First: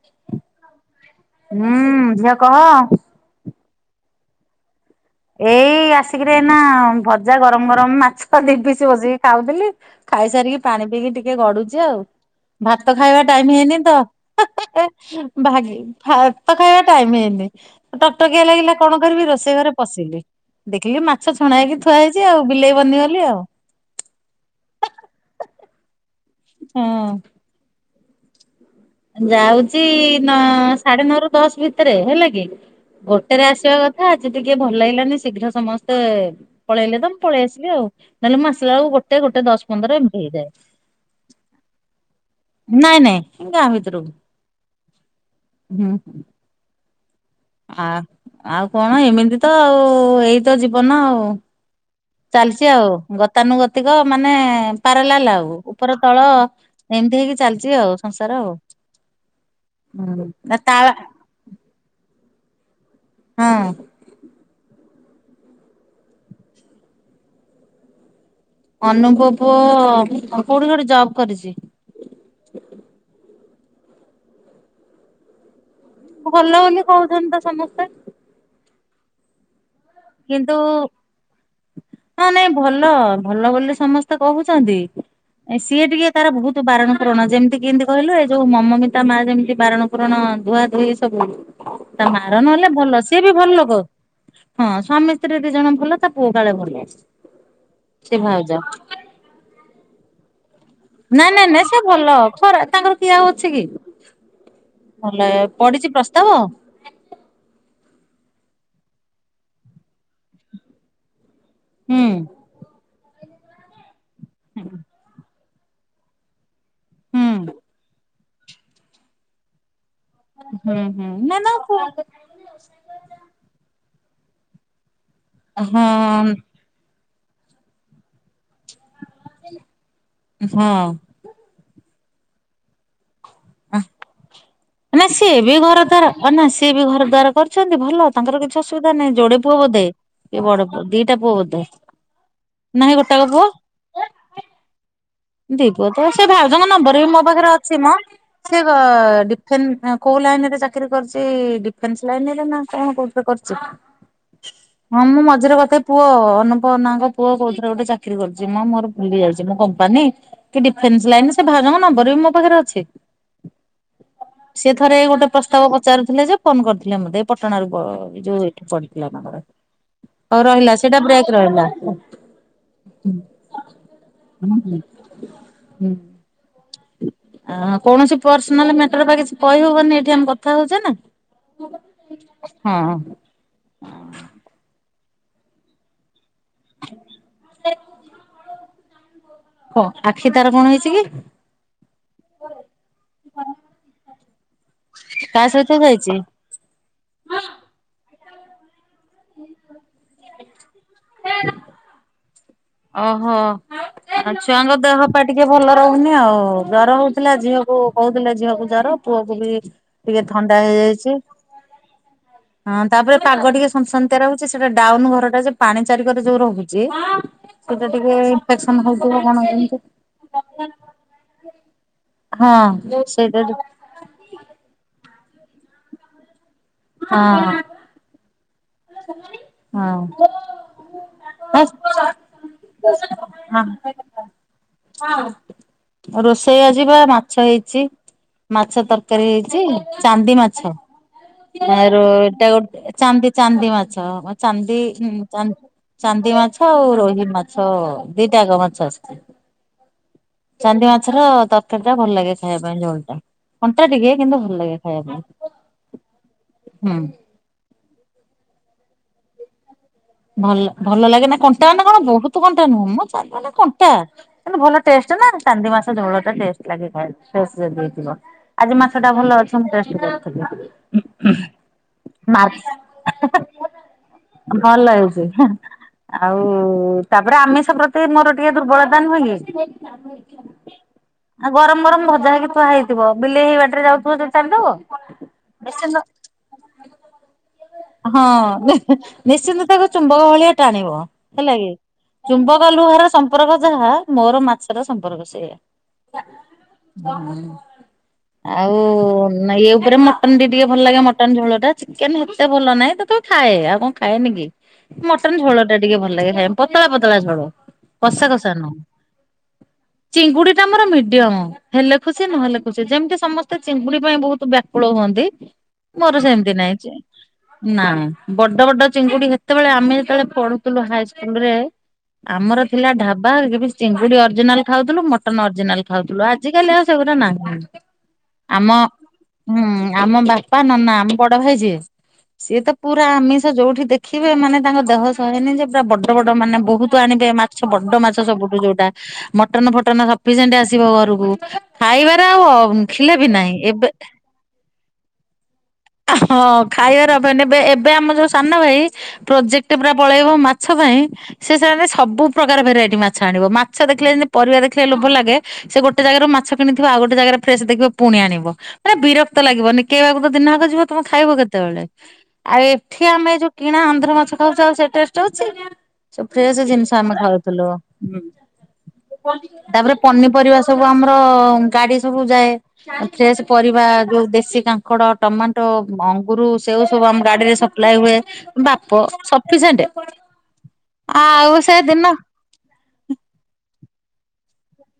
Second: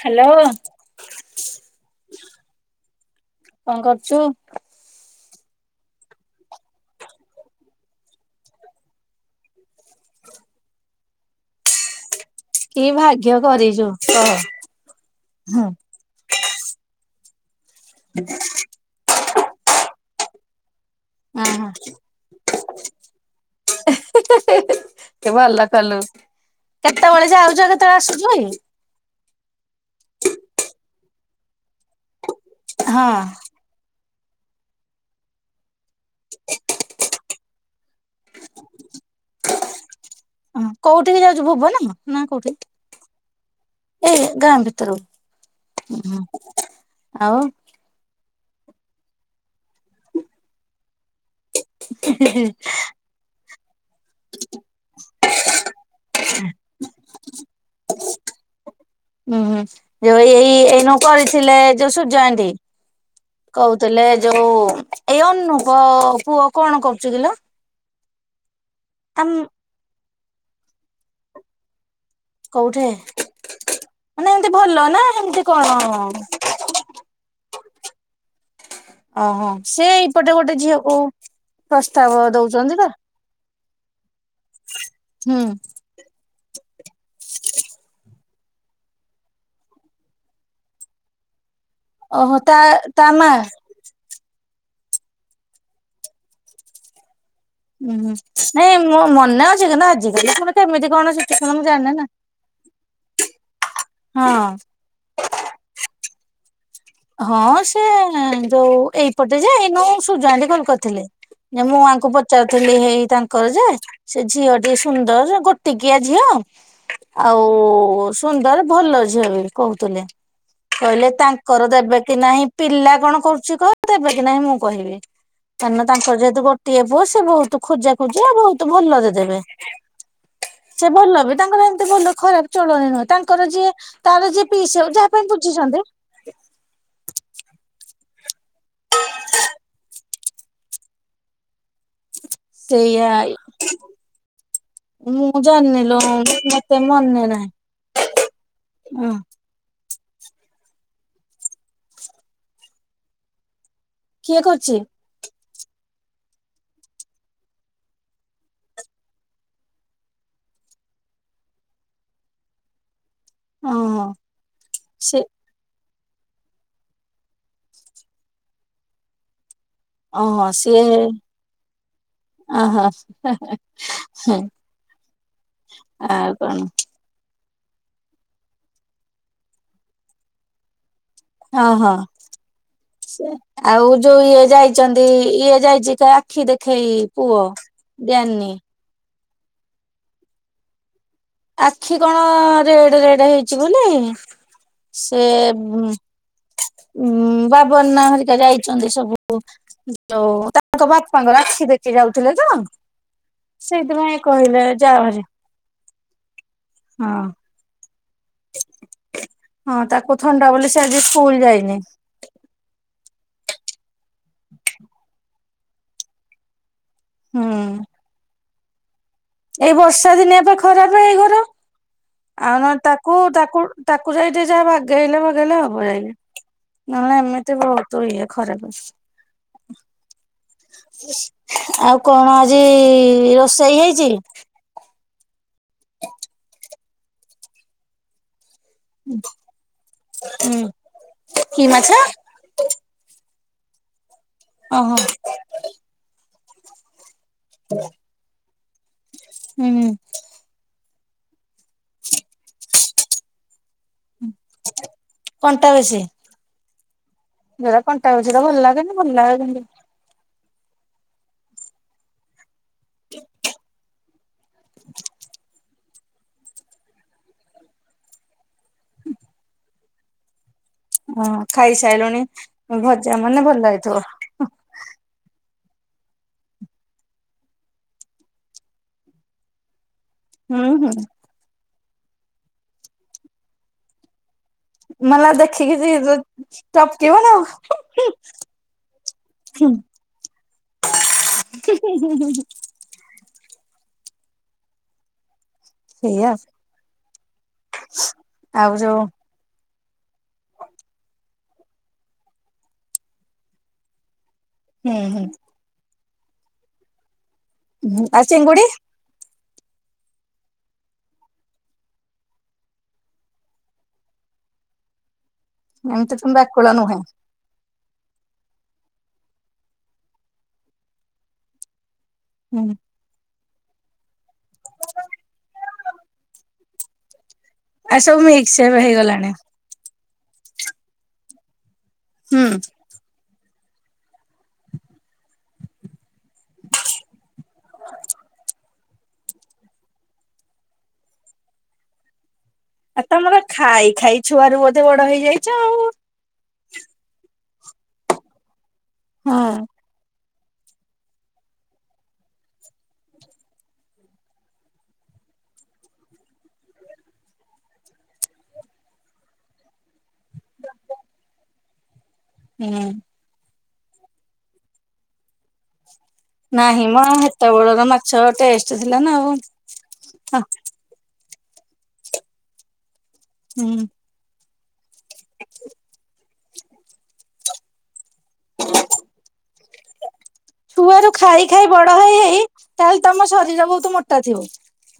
Hello ହୁଁ ଝିଅ କହ। କଣ କରୁଚୁ? ଏଇ ଆସିକିରି ଏନା ଭଜା ଗରମ ଗରମ ମାଛ ଦି ପିଇସ୍ ବସିକି ଖାଉଥିଲି। ଖାଇସାରିକି ପାଣି ପିଇକି ଟିକେ ଗଡୁଚି ଆଉ। କି ଭାତ ଖାଇବା ଭାଗ୍ୟ ଟାଇମ ହେଇନି କରିଛୁ ତ କହ। ହଁ ଭାଗି ଭାତ ଖାଇବା ଟାଇମ ହେଇନି ଟକଟକିଆ ଲାଗିଲା କଣ କରିବି ରୋଷେଇ ଘରେ ପଶିଲି ଦେଖିଲି ମାଛ ହଁ ଛଣା ହଁ। ହେଇକି ଥୁଆ ହେଇଚି ଆଉ ବିଲେଇ ବନିଗଲି ଆଉ। ଭଲ କଲୁ ହଁ। କେତେବେଳେ ଯାଉଚ କେ ତେ ଆସୁଚଇ ଯାଉଚି ନ ସାଢେ ନଅ ରୁ ଦଶ ଭିତରେ ହେଲା କି ହଁ ଗୋଟେରେ ଆସିବା କ ଆଜି ଟିକେ ଭଲ ଲାଗିଲାନି ଶୀଘ୍ର ସମସ୍ତେ ପଳେଇଲେ ତମ ପଳେଇ ଆସିଲି ଆଉ ନହେଲେ ମୁଁ ଆସିଲ ବେଳ ଗୋଟେ ଗୋଟେ ଦ ଶ ପନ୍ଦର ଏମତି ହେଇଯାଏ। ହ କୋଉଠିକି ଯାଉଚୁ ଭୁବନ ନା କୋଉଠି? ନାଇଁ ନାଇଁ ଗାଁ ଭିତରକୁ। ଏଇ ଗାଁ ହୁଁ ଭିତରକୁ ଆଉ? ଆ ଆଉ କଣ ଏମିତି ତ ଆଉ ଏଇ ତ ଜୀବନ ଆଉ। ହୁଁ ଚାଲିଚି ଆଉ ଗତାନୁଗତିକ ମାନେ ପାରାଲାଲ ଆଉ ଉପର ତଳ ଏମିତି ହେଇକି ଚାଲିଚି ଆଉ ସଂସାର ଆଉ। ହୁଁ। ଯୋଉ ଏଇ ଏଇନୁ [unintelligible] କରିଥିଲେ ଯୋଉ ସୂର୍ଯଆନ୍ତି ହଁ କହୁଥିଲେ ଯୋଉ ଏଇ ଅନୁପ ପୁଅ କଣ କରୁଚି କିିଲୋ? ଅନୁଙ୍କ ପୁଅ କୋଉଠି ଗୋଟେ ଜବ କରିଚି। କୋଉଠି ମାନେ ଏମିତି ଭଲ ନା ଏମିତି କଣ? ଭଲ ବୋଲି କହୁଚନ୍ତି ତ ସମସ୍ତେ। ଓହୋ। ଏଇପଟେ ଗୋଟେ କିନ୍ତୁ ଝିଅକୁ ପ୍ରସ୍ତାବ ହଁ ନାଇଁ ଦଉଛନ୍ତି ତ ଭଲ ଭଲ ବୋଲି ସମ ସ୍ତେ କହୁଚନ୍ତି। ହୁଁ ସିଏ ଟିକେ ତାର ବହୁତ ବାରଣ ପୁରଣ ଯେମିତି କେମିତି କହିଲୁ ଏ ଯୋଉ ମମମିତା ମା ଯେମିତି ବାରଣ ପୁରଣ ଧୁଆ ଧୁଇ ସବୁ ତା ମାର ଓହୋ ତା ନହେଲେ ଭଲ ତା ସିଏ ମା? ବି ଭଲ ଲୋକ। ହଁ ସ୍ୱାମୀ ସ୍ତ୍ରୀ ଦି ଜଣ ଭଲ ତା ପୁଅ କାଳେ ଭଲ। ଉୁଁ ସେ ଭାଉଜ। ନାଇଁ ମୋ ମନେ ଅଛି କି ନା ଆଜିକାଲି ମେ କେମିତି କଣ ନା ନା ସିଚୁଏସନ ନା ମୁଁ ସେ ଜାଣିନି ଭଲ ଖରା ତାଙ୍କର କିଏ ଅଛି କି? ହଁ। ଭଲ ପଢିଚି ପ୍ରସ୍ତାବ? ହଁ ସେ ଯୋଉ ଏଇପଟେ ଯେ ଏଇନୁ ସୁୂଜାଟି କଲ କରିଥିଲେ। ଯେ ମୁଁ ହୁଁ ଆଙ୍କୁ ପଚାରୁଥିଲି ହେଇ ତାଙ୍କର ଯେ ସେ ଝିଅ ଟିକେ ସୁନ୍ଦର ଗୋ ଟିକିଆ ଝିଅ ହୁଁ ଆଉ ସୁନ୍ଦର ଭଲ ଝିଅ ବି କହୁଥିଲେ। ହୁଁ ହୁଁ କହିଲେ ନା ତାଙ୍କର ଦେବେ [unintelligible] କି ନାହିଁ ପିଲା କଣ କରୁଚି କହ ତବେ କି ନାହିଁ ମୁଁ କହିବି। କାହିଁକି ନା ତାଙ୍କ ଯେହେତୁ ଗୋ ଟିଏ ପୁ ସେ ବହୁତ ଖୋଜା ଖୋଜି ଆଉ ବହୁତ ଭଲରେ ଦେବେ। ସେ ହଁ। ଭଲ ବି ତାଙ୍କର ଏମତି ଭଲ ଖରାପ ଚଳଣି ନୁହଁ। ତା ଙ୍କ ଯିଏ ତାର ଯିଏ ପିଠି ହବ୍ ଯାହା ପାଇଁ ବୁଝିଚନ୍ତି। ହ ନା ସିଏ ବି ଘର ଦ୍ୱାର କରିଛନ୍ତି ଭଲ ତାଙ୍କର କିଛି ଅସୁବିଧା ନାହିଁ ଯୋଡେ ପୁଅ ବୋଧେ। ଏ ବଡ ପୁଅ ଦିଟା ପୁଅ ବୋଧେ। ନାହିଁ ସେୟା। ଗୋଟାକ ପୁଅ ଦି ପୁଅ ତ ସେ ଭାଉଜଙ୍କ ମତେ ନମ୍ବର ବି ମୋ ମନେ ନାହିଁ ପାଖରେ ଅଛି ମ। ହଁ [unintelligible] ଫେନ୍ କୋଉ ଲାଇନ୍ ରେ ଚାକିରି କରିଚି ଡିଫେନ୍ସ୍ ଲାଇନ୍ ରେ ନା କଣ କୋଉଥିରେ କରିଚି। କିଏ କର୍ଚି। ହଁ ମୁଁ ମଝିରେ କଥା ପୁଅ ଅନୁପନାଙ୍କ ପୁଅ କୋଉଥିରେ ଗୋଟେ ଚାକିରି କରୁଛି ମୁଁ ମୋର ବୁଲି ଯାଇଛି ମ କମ୍ପାନୀ। କି ଡିଫେନ୍ସ୍ ଲାଇନରେ ସେ ଭାଜଙ୍କ ନମ୍ବର ବି ମୋ ପାଖରେ ଅଛି। ଓହୋ ସେ ଥରେ ଗୋଟେ ପ୍ରଶ୍ ତାବ ପଚାରୁଥିଲେ ଯେ ଫୋନ କର୍ଥିଲେ ମତେ ପଟଣାରୁ ଯୋଉ ଏଠି ପଡିଥିଲା ତାଙ୍କର। ହଉ ଓହୋ ରହିଲା ସିଏ ସେଇଟା ବ୍ରେକ୍ ରହିଲା। [unintelligible] ହୁଁ ଆଉ କଣ। କୌଣସି ପର୍ସନାଲ ମ୍ୟାଟର୍ ବା କିଛି କହି ହବନି ଏଠି ଆମେ କଥା ହଉଚେ ନା। ଅହ ହଁ ଆଉ ଯୋଉ ଇଏ ଯାଇଛନ୍ତି ଇଏ ଯାଇଚିକା ଆଖି ଦେଖେଇ ପୁଅ ଜାନ୍ନି। ହଁ ଆଖି ତାର କଣ ହେଇଛି କି। ଆଖି କଣ ରେଡ୍ ରେଡ୍ ହେଇଚି ବୋଲି ସେ କାହା ସହିତ ଯାଇଛି? ଉଁ ବାବନ୍ ନା ହରିକା ଯାଇଚନ୍ତି ସବୁ ଯଉ ତାଙ୍କ ବାପାଙ୍କ ଆଖି ଦେଖି ଯାଉଥିଲେ ତ। ଓହୋ। ସେଇଥିପାଇଁ ଆଉ କହିଲେ ଛୁଆଙ୍କ ଯା ଦେହ ପା ଘରେ ଟିକେ ଭଲ ରହୁନି ଆଉ ଜର ହଉଥିଲା ଝିଅ କୁ ହଉଥିଲା ଝିଅକୁ ଜର ପୁଅ କୁ ବି ହଁ ତାକୁ ଟିକେ ଥଣ୍ଡା ବୋଲି ସେ ଆଜି ହେଇଯାଇଚି। ସ୍କୁଲ ଯାଇନି ହଁ ତାପରେ ପାଗ ଟିକେ ସସନ୍ତିଆ ରହୁଛି। ସେଟା ଡାଉନ୍ ଘର ଟା ଯେ ପାଣି ଚାରିିକର ଯୋଉ ରହୁଚି। ହୁଁ। କେତେ ଟିକେ କଣ [inaudible] ଏଇ କେମିତି। ବର୍ଷା ଦିନିଆ ପାଇଁ ଖରାପ ଏଇ ଘର। ଆଉ ହଁ ନ ତାକୁ ସେଇଟା ତାକୁ ତାକୁ ଯାଇ ଟିକେ ଯାହା ବାଗେଇଲେ ଭାଗେଇଲେ ହବ ଯାଇକି [inaudible] ନହେଲେ ହଁ ଏମିତି ଭୋ ଉତ୍ ଇଏ ଖରାପ। [inaudible] ହଁ [inaudible] ଆଉ କଣ ଆଜି ରୋଷେଇ ହେଇଚି। ରୋଷେଇ ଆଯି ପା ମାଛ ହେଇଚି। ମାଛ ତର୍କାରୀ ହେଇଚି ଚାନ୍ଦି ହୁଁ ମାଛ କି ମାଛ ଏ ରୋ ଏଟା ଗୋଟେ ଚାନ୍ଦି ଚାନ୍ଦି ମାଛ ଚାନ୍ଦି ଓହୋ ଚା ଚାନ୍ଦି ମାଛ ଆଉ ରୋହି ମାଛ ଦିଟା ଙ୍କ ମାଛ ଆସ୍ଚି। ହୁଁ। ଚାନ୍ଦି ମାଛର ତର୍କାରୀ ଟା ଭଲ ଲାଗେ ଖାଇବା ପାଇଁ ଝୋଲ ଟା କଣ୍ଟା ଟିକେ କିନ୍ତୁ ଭଲ ଲାଗେ ଖାଇବା ପାଇଁ। ଟା ବେଶି। ହଁ। ଯୋଉରା କଣ୍ଟା ଅଛିତ ଭଲ ଲାଗେନି ଭଲ ଲାଗେ କିନ୍ତୁ। ଭଲ୍ ଭଲ ଲାଗେ ନା କଣ୍ଟା ମାନେ କଣ ବୋହୁ ତ୍ କଣ୍ଟା ନୁହଁ ମ ଚାର୍ ମାନେ କଣ୍ଟା ଭଲ ଟେଷ୍ଟ୍ ନା ଚାନ୍ଦି ମା ତା ଝୋଳଟା ଟେଷ୍ଟ୍ ଲାଗିଥାଏ ଟେଷ୍ଟ୍ ହେଇଥିବ। ଆଜି ମାଛ ଟା ଭଲ ଅଛି ମୁଁ ଟେଷ୍ଟ୍ ଥିଲି ଟିକେ। ଓ ଖାଇସାଇଲୁଣି। ଭଜା ମାନେ ଭଲ ଲାଗିଥିବ। ଭଲ ହେଇଚି। ଆଉ ତାପରେ ଆମିଷ ପ୍ରତି ମୋର ଟିକେ ଦୁର୍ବଳତା ନୁହଁ କି। ହୁଁ ହୁଁ। ଆଉ ଗରମ୍ ଗରମ୍ ଭଜା ହେଇକି ଥୁଆ ହେଇଥିବ ବିଲେଇ ହେଇ ବାଟ ରେ ଯାଉଥୁବ ଯଦି ଚାଟିଦବ। ମଲା ଦେଖିକି ଯି ଯୋ ଚପକିବ ନା। ହଁ ନିଶ୍ଚିନ୍ତ ଆଉ। ତାକୁ ଚୁମ୍ବକ ଭଳିଆ ଟାଣିବ ହେଲା କି ଚୁମ୍ବକ ଲୁହାର ସମ୍ପର୍କ ଯାହା। ମୋର ମାଛର ସମ୍ପର୍କ ସେଇଆ। ସେଇଆ ଆଉ ନା ଏ ଉପରେ ମ ତମ ଦିଦିକି ଭଲ ଲାଗେ ମଟନ୍ ଝୋଳ ଟା ଚିକେନ ଏତେ ଭଲ ନାହିଁ ତଥାପି ଖାଏ ଆଉ କଣ ଖାଏନି କି। ହୁଁ ମଟନ୍ ଝୋଳ ଟା ଟିକେ ଭଲ ଲାଗେ। ଖାଇ ପତଳା ପତଳା ଝୋଳ ହୁଁ ଆଉ କଷା କଷା ଚିଙ୍ଗୁଡି ନୁହଁ। [inaudible] ଚିଙ୍ଗୁଡି ଟା ଆମର ମିଡିୟମ। ହେଲେ ଖୁସି ନହେଲେ ଖୁସି। ଯେମିତି ସମସ୍ତେ ଚିଙ୍ଗୁଡି ପାଇଁ ବହୁତ ବ୍ୟାକୁଳ ହୁଅନ୍ତି। ଏମିତି ମୋର ତମେ ସେମତି ବାକୁଳ ନାଇଁ ଯେ। ନୁହେଁ ନା ବଡ ବଡ ଚିଙ୍ଗୁଡି ସେତେବେଳେ ଆମେ ଯେତେବେଳେ ପଢୁଥିଲୁ ହାଇସ୍କୁଲ ରେ ଆମର ହୁଁ ଥିଲା ଢାବା କେବେ ଚିଙ୍ଗୁଡି ଅରିଜିନାଲ ଖାଉଥିଲୁ ମଟନ ଅରିଜିନାଲ୍ ଖାଉଥିଲୁ ଆଜିିକାଲି ଆଉ ସେଗୁରା ନାହିଁ। ଆଉ ସବୁ ମିିକ୍ସ ଆମ ଏବେ ହେଇଗଲାଣି। ହୁଁ, ଆମ ବାପା ନନା ଆମ ବଡ ଭାଇ ଯିଏ ହୁଁ ସିଏ ତ ପୁରା ଆମିଷ ଯୋଉଠି ଦେଖ ଖିବେ ମାନେ ତାଙ୍କ ଦହ ସହେନି ଯେ ପୁରା ବଡ ବଡ ମାନେ ବହୁତ ଆଣିବେ ମାଛ ବଡ ମାଛ ସବୁଠୁ ଯୋଉଟା ମଟନ ଫଟନ ସଫିସିଏଣ୍ଟ ଆସିବ ଘରକୁ ଖାଇବାରେ ଆଉ ଅନ୍ ଆଉ ତମର ଖାଇ ଖାଇ ଛୁଆ ରୁ ବୋଧେ ବଡ ହେଇଯାଇଚ ଆଉ। ହଁ, ଖାଇବାର ଅଭାବ ନାଇ। ଏବେ ଏବେ ଆମ ଯୋଉ ସାନ ଭାଇ ହଁ ପ୍ରୋଜେକ୍ଟ ପୁରା ପଳେଇବ ମା ମାଛ ପାଇଁ ସେ ସେ ସବୁ ପ୍ରକାର ଭେରାଇଟି ମାଛ ଆଣିବ। ମାଛ ଦେଖିଲେ ଯେମତି ପରିବା ଦେଖିଲେ ଲୋଭ ଲାଗେ। ସେ ଗୋଟେ ଜାଗାରୁ ମାଛ କିଣିଥିବ। ଆଉ ଗୋଟେ ଜାଗାରେ ଫ୍ରେଶସ ଦେଖିବ ପୁଣି ଆଣିବ। ମାନେ ବିରକ୍ତ ଲାଗିବ। ନିକେଇବାକୁ ତ ଦିନଆକ ଯିବ ତମେ ଖାଇବ କେତବେଳେ? ଆଉ ହୁଁ ଏଠି ଆମେ ଯୋଉ କିଣା ଆନ୍ଧ୍ର ମାଛ ଖାଉଚେ ଆଉ ସେ ଟେଷ୍ଟ୍ ଅଛି। ସବୁ ଫ୍ରେଶେ ନାହିଁ ଜିନିଷ ମ ଆମେ ଖାଉଥୁଲୁ। ହେତେବେଳର ମାଛ ଟେଷ୍ଟ ଥିଲା ନା ଆଉ ତାପରେ ପନିପରିବା ସବୁ ଆମର ଗାଡି ସବୁ ଯାଏ। ଫ୍ରେଶ ପରିବା ହୁଁ। ଯୋଉ ଦେଶୀ କାଙ୍କ୍ ଙ୍କଡ, ଟମାଟୋ, ଅଙ୍ଗୁର ସେଓ ସବୁ ଆମ ଗାଡିରେ ସପ୍ଲାଇ ହୁଏ। ବାପ ସଫିସେଣ୍ଟ ଛୁଆରୁ ଖାଇ ଆଉ ଖାଇ ବଡ ସେଦିନ ହେଇ ହେଇ ତାହେଲେ ତମ ଶରୀର ବହୁତ ମୋଟା ଥିବ।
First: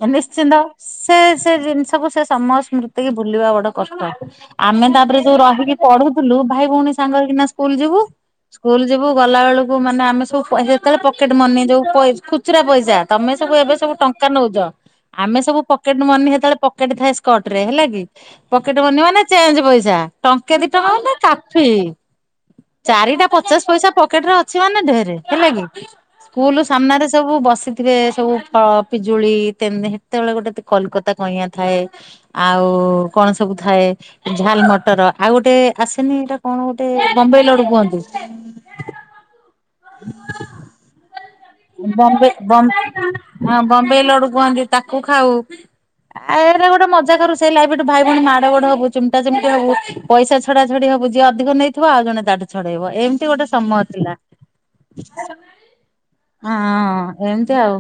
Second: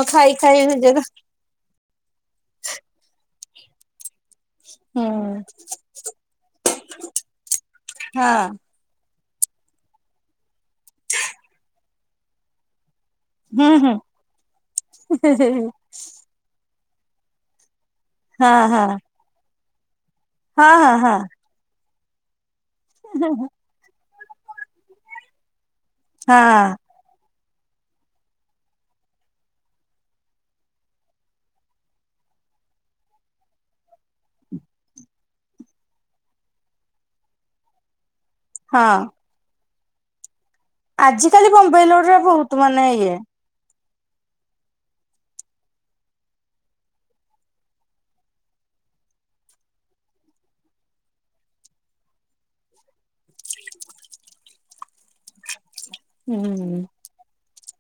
ଓ ତ ଖାଇ ନିଶ୍ଚିନ୍ତ ଖାଇ ହୁଁ ସେ ସେ ଜିନିଷକୁ ସେ ସମ ସ୍ମୃତି କି ଭୁଲିବା ବଡ କଷ୍ଟ। ଆମେ ହଁ ତାପରେ ଯୋଉ ରହିକି ପଢୁଥିଲୁ ଭାଇ ଭଉଣୀ ସାଙ୍ଗ ହେଇକିନା ସ୍କୁଲ ଯିବୁ ସ୍କୁଲ ଯିବୁ ଗଲାବେଳୁକୁ ମାନେ ଆମେ ସବୁ ସେତେବେଳେ ପକେଟ୍ ମନି ଯେଉଁ ଖୁଚୁରା ପଇସା ତମେ ସବୁ ହୁଁ ଏବେ ହୁଁ ସବୁ ଟଙ୍କା ନଉଚ ଆମେ ସବୁ ପ ପକେଟ୍ ମନି ସେତବେଳେ ପକେଟ ଥାଏ ସ୍କଟ ରେ ହେଲା କି? ହଁ ପକେଟ ହଁ। ମନି ମାନେ ଚେଞ୍ଚ ପଇସା ଟଙ୍କେ ହଁ ହଁ ଦି ହଁ ଟଙ୍କା ହ ନା ହଁ କାଫି ଚାରିଟା ହଁ। ପଚାଶ ପଇସା ପ ପକେଟ୍ ରେ ଅଛି ମାନେ ଢେରେ ହେଲା କି ସ୍କୁଲ ହଁ ସାମ୍ନାରେ ସବୁ ବସିକ୍ ସେଥିରେ ସବୁ ଫଳ ପିଜୁଳି ସେତେବେଳେ ଗୋଟେ କଲିକତା କଇଁ ଥାଏ। ଆଉ କଣ ସବୁ ଥାଏ? ଝାଲ ମଟର ଆଉ ଗୋଟେ ଆସେନି ଏଇଟା କଣ ଗୋଟେ ବମ୍ବେ ଲଡୁ କୁହନ୍ତି ହଁ। ହୁଁ। ଆଜ କାଲି ବମ୍ବେଇଲଡୁ ର ବହୁତ ବମ୍ ମାନେ ଇଏ ହଁ ବମ୍ବେଇ ଲଡୁ କୁହନ୍ତି ତାକୁ ଖାଉ ଆରେ ଗୋଟେ ମଜା କରୁ ସେଇ ଲାଇଫଠୁ ଭାଇଭଉଣୀ ମାଡ ଗୋଡ ହବୁ ଚିମ୍ଟା ଚିମଟି ହବୁ ପଇସା ଛଡା ଛଡି ହବୁ ଯିଏ ଅଧିକ ନେଇଥିବ ଆଉ ଜଣେ ତାକୁ ଛଡେଇବ ଏମିତି ଗୋଟେ ସମୟ ଥିଲା। ହୁଁ। ହଁ ଏମତି ଆଉ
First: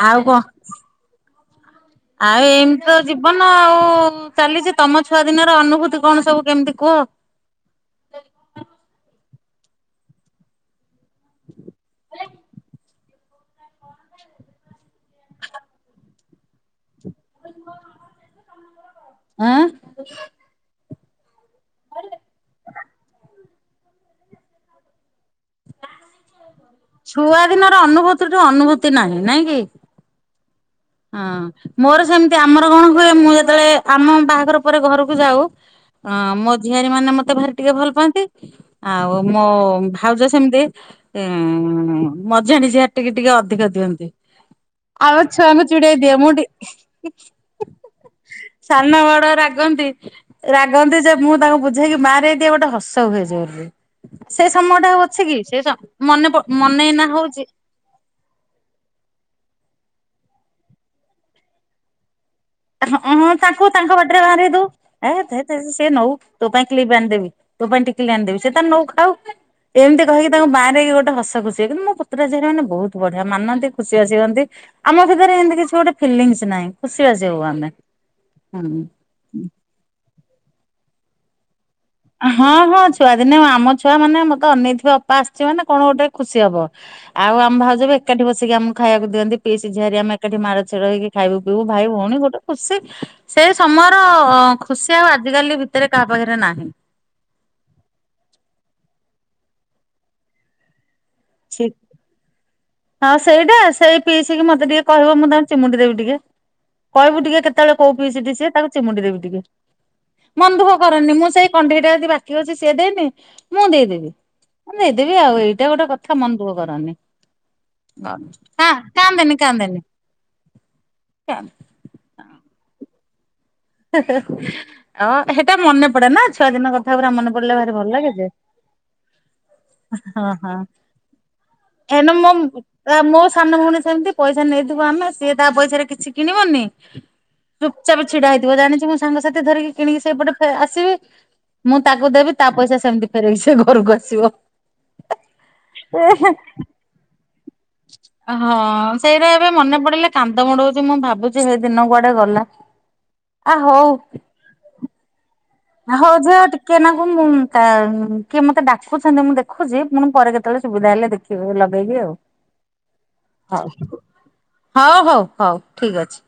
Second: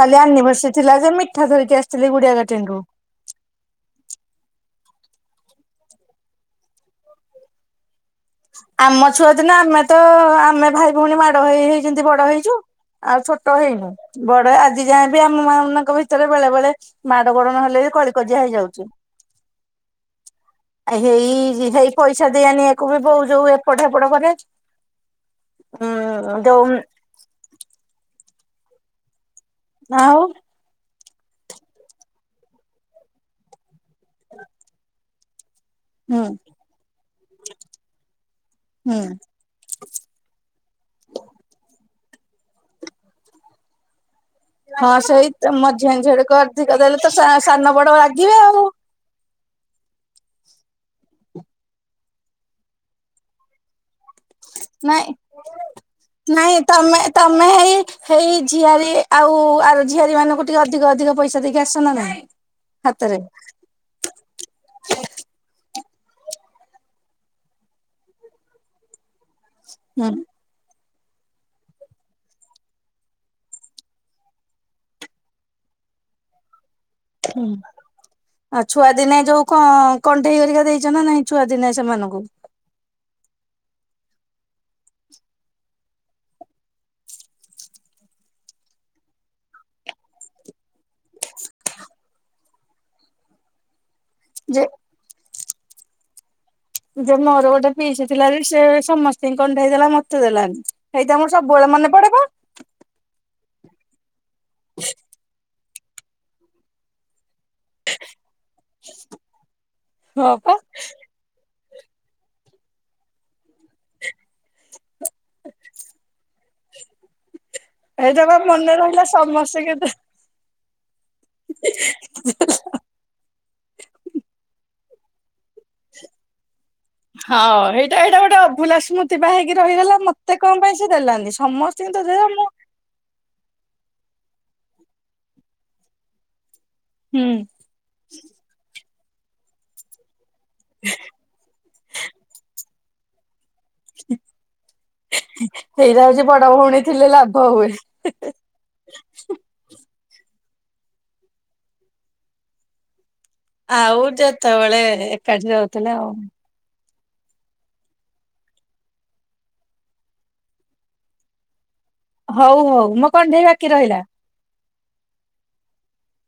କାଲି ଆଉ କଣ ଆନିଭର୍ସରି ଥିଲା ସେ ମିଠା ଧରିକି ଆସ୍ ଆଉ ଏମତି ତ ଜୀବନ ଆଉ ଚାଲିଚି। ତମ ଛୁଆ ଦିନର ଅନୁଭୂତି କଣ ସବୁ କେମିତି କୁହ? ଆମ ଛୁଆ ଦିନ ଆମେ ତ ଆମେ ଭାଇ ଭଉଣୀ ମାଡ ହେଇ ହେଇଛନ୍ତି ବଡ ହେଇଚୁ ଆଉ ଛୋଟ ହେଇନୁ। ବଡ ଆଜି ଯାଏ ବି ଆମ ମାନଙ୍କ ଭିତରେ ବେଳେ ବେଳେ ମାଡ ଗୋଡ ନ ହେଲେ ବି କଳି କଜିଆ ହେଇଯାଉଛି ଆଁ ଆଉ ହେଇ ହେଇ ପଇସା ଦିଆନି ଏକୁ ବି ବୋଉ ଯୋଉ ପଠା ପଢା କରେ ଉଁ ଯୋଉ ଛୁଆ ଦିନର ଅନୁଭୂତିଠୁ ଅନୁଭୂତି ନାହିଁ ନାଇଁ କି ଆଉ ହଁ ମୋର ସେମିତି ଆମର କଣ ହୁଏ ମୁଁ ଯେତେବେଳେ ଆମ ବାହାଘର ପରେ ଘରକୁ ଯାଉ ହଁ ହୁଁ ମୋ ଝିଆରୀ ମାନେ ମତେ ଭାରି ଟିକେ ଭଲ ପାଆନ୍ତି ହୁଁ। ଆଉ ମୋ ଭାଉଜ ସେମିତି ମଝିଆଣି ଝିଆରୀ ଟିକେ ଟିକେ ଅଧିକ ଦିଅନ୍ତି। ହଁ ଆମ ସେଇ ତ ଛୁଆଙ୍କୁ ଚିଡେଇ ଦିଏ ମଝିଆଝିଆଡ ମୁଁ ଟି ଅଧିକ ଦେଲେ ତ ସସାନ ବଡ ବାଧିବେ ଆଉ ସାନ ବଡ ରାଗନ୍ତି ରାଗନ୍ତି ଯେ ମୁଁ ତାଙ୍କୁ ବୁଝେଇକି ମାରେ ଏଇ ଟିକେ ଗୋଟେ ହସ ହୁଏଯ ବୋଲି ସେ ସମୟ ଟା ନାଇଁ ଅଛି କି ସେସ ମନେ ନାଇଁ ମନେ ତମେ ନା ତମେ ହଉଛି ହେଇ ହେଇ ଝିଆରୀ ଆଉ ଆର ଝିଆରୀ ମାନଙ୍କୁ ଟିକେ ଅଧିକ ଅଧିକ ପଇସା ଦେଇକି ଆସନା ନାହିଁ ହଁଁ ତାଙ୍କୁ ତାଙ୍କ ବାଟରେ ବାହାରି ଦୁ ଏ ସେ ନଉ ତୋ ପାଇଁ କିଲି ବି ଆଣିଦବି ତୋ ପାଇଁ ଟିକିଲି ଆଣିଦେବି ସେ ତ ନଉ ଖାଉ ଏମିତି ହୁଁ କହିକି ତାଙ୍କ ବାଁରେଇ ଗୋଟେ ହସ ଖୁସି ସେ କିନ୍ତୁ ମୋ ପୁତୁରା ଝିଆରୀ ମାନେ ବହୁତ ବଢିଆ ମାନନ୍ତି ଖୁସି ଆସି ହୁଅନ୍ତି ଆମ ଭିତରେ ଏମିତି କିଛି ଗୋଟେ ଫିଲିଙ୍ଗସ ନାହିଁ ଖୁସି ଅଛି ହୁଁ ଆଉ ଛୁଆ ଦିନେ ଯୋଉ କ କଣ୍ଢେଇ ହରିକା ଦେଇଛ ନା ନାଇଁ ଛୁଆ ଦିନେ ସେମାନଙ୍କୁ ହଁ ହଁ ଛୁଆଦିନେ ଆମ ଛୁଆ ମାନେ ମତେ ଅନେଇଥିବେ ଅପା ଆସିଛି ମାନେ କଣ ଗୋଟେ ଖୁସି ହବ ଆଉ ଆମ ଭାଉଜ ବି ଏକାଠି ବସିକି ଆମକୁ ଖାଇବାକୁଦିଅନ୍ତି ପିଇସି ଝିଆରି ଆମେ ଏକାଠି ମାଡ଼ ଛଡକି ଖାଇବୁ ପିଇବୁ ଭାଇ ଭଉଣୀ ଗୋଟେ ଖୁସି ସେଇ ସମୟର ହ ଯେ ଖୁସି ଆଉ ଆଜିିକାଲି ଭିତରେ କାହା ପାଖରେ ନାହିଁ ଯେ ମୋର ଗୋଟେ ପିଇସୀ ଥିଲା ଯେ ସେ ସମସ୍ତି ଙ୍କୁ କଣ୍ଢେଇ ଦେଲା ମତେ ଦେଲାନି। ହେଇତା ମୋର ସବୁବେଳେ ଠିକ୍। ମନେ ପଡେବା। ହଁ ସେଇଟା ସେଇ ପିଇସିକି ମତେ ଟିକେ କହିବ ମୁଁ ତା ଚିମୁଡି ଦେବି ଟିକେ କହିବୁ ଟିକେ କେତେବେଳେ କୋଉ ପିଇସୀ ଟି ସେଠିଏ ତାକୁ ଚିମୁଡି ଦେବି ଟିକେ ହଁ ପା ମନ ଦୁଃଖ କରନି ମୁଁ ସେଇ କଣ୍ଢେଇ ଟା ଆଜି ବା କି ଅଛି ସିଏ ଦେଇନି ମୁଁ ଦେଇଦେବି ମୁଁ ଦେଇଦେବି ଆଉ ଏଇଟା ଗୋଟେ କଥ ମନ ଦୁଃଖ କରିନି ହେଇଟା ବା କା ମନେ ରହିଲା କାନ୍ଦେନି ସମସ୍ତଙ୍କୁ କାନ୍ଦେନି। ଚାଲ। ଦିକ୍ସ [unintelligible] ହ [unintelligible] ହେ ହେ ଅ ହେଟା ମନେ ପଡେ ନା ଛୁଆ ଦିନ କଥା ପୁରା ମନେ ହଁ ପଡିଲେ ଭାରି ଭଲ ହେଇଟା ଲାଗେ ଏଇଟା ଯେ। ହଁ ତତେ ହଁ କଣ ପାଇଁ ସେ ଦେଲାନି ସମସ୍ତଙ୍କୁ ତ ଦେଲା ମ ତା ମୋ ସାନ ଭଉଣୀ ସେମିତି ପଇସା ନେଇଥିବ ଆମେ ସିଏ ତା ପଇସାରେ କିଛି କିଣିବନି। ହୁଁ ଚୁପଚାପ ଛିଡା ହେଇଥିବ ଜାଣିଛି ମୁଁ ସାଙ୍ଗସାଥି ଧରିକି କିଣିକି ଫେ ସେଇପଟେ ଫେ ଆସିବି। ମୁଁ ତାକୁ ଦେବି ତା ପଇସା ସେମିତି ଫେରେଇକିସେ ଘରକୁ ଆସିବ ହେଇଟା ହେ ହଉଛି ଏହେ ବଡ ଭଉଣୀ ଥିଲେ ଲାଭ ହୁଏ ହେ ହେ ହଁ--ସେଇରା ଏବେ ମନେ ପଡିଲେ କାନ୍ଦ ମୋଡଉଛି ମୁଁ ଭାବୁଛି ସେଇ ଦିନ କୁଆଡେ ଗଲା। ଆ ହଉ ଆଉ ଯେତେବେଳେ ଏକାଠି ର ହଉ ଯା ଟି କିଏ ନାକୁ ମୁଁ କିଏ ମତେ ଡାକୁଛନ୍ତି ମୁଁ ଦେଖୁଛି ମାନେ ପରେ କେତେବେଳେ ସୁବିଧା ହେଲେ ଦେଖି [unintelligible] ଲଗେଇବି ଆଉ ହଉ ହଉ ମୋ କଣ୍ଢେଇ ହଉ ବାକି ରହିଲା। ହ--ଉ ହଉ ହଉ ଠିକ୍ ଅଛି।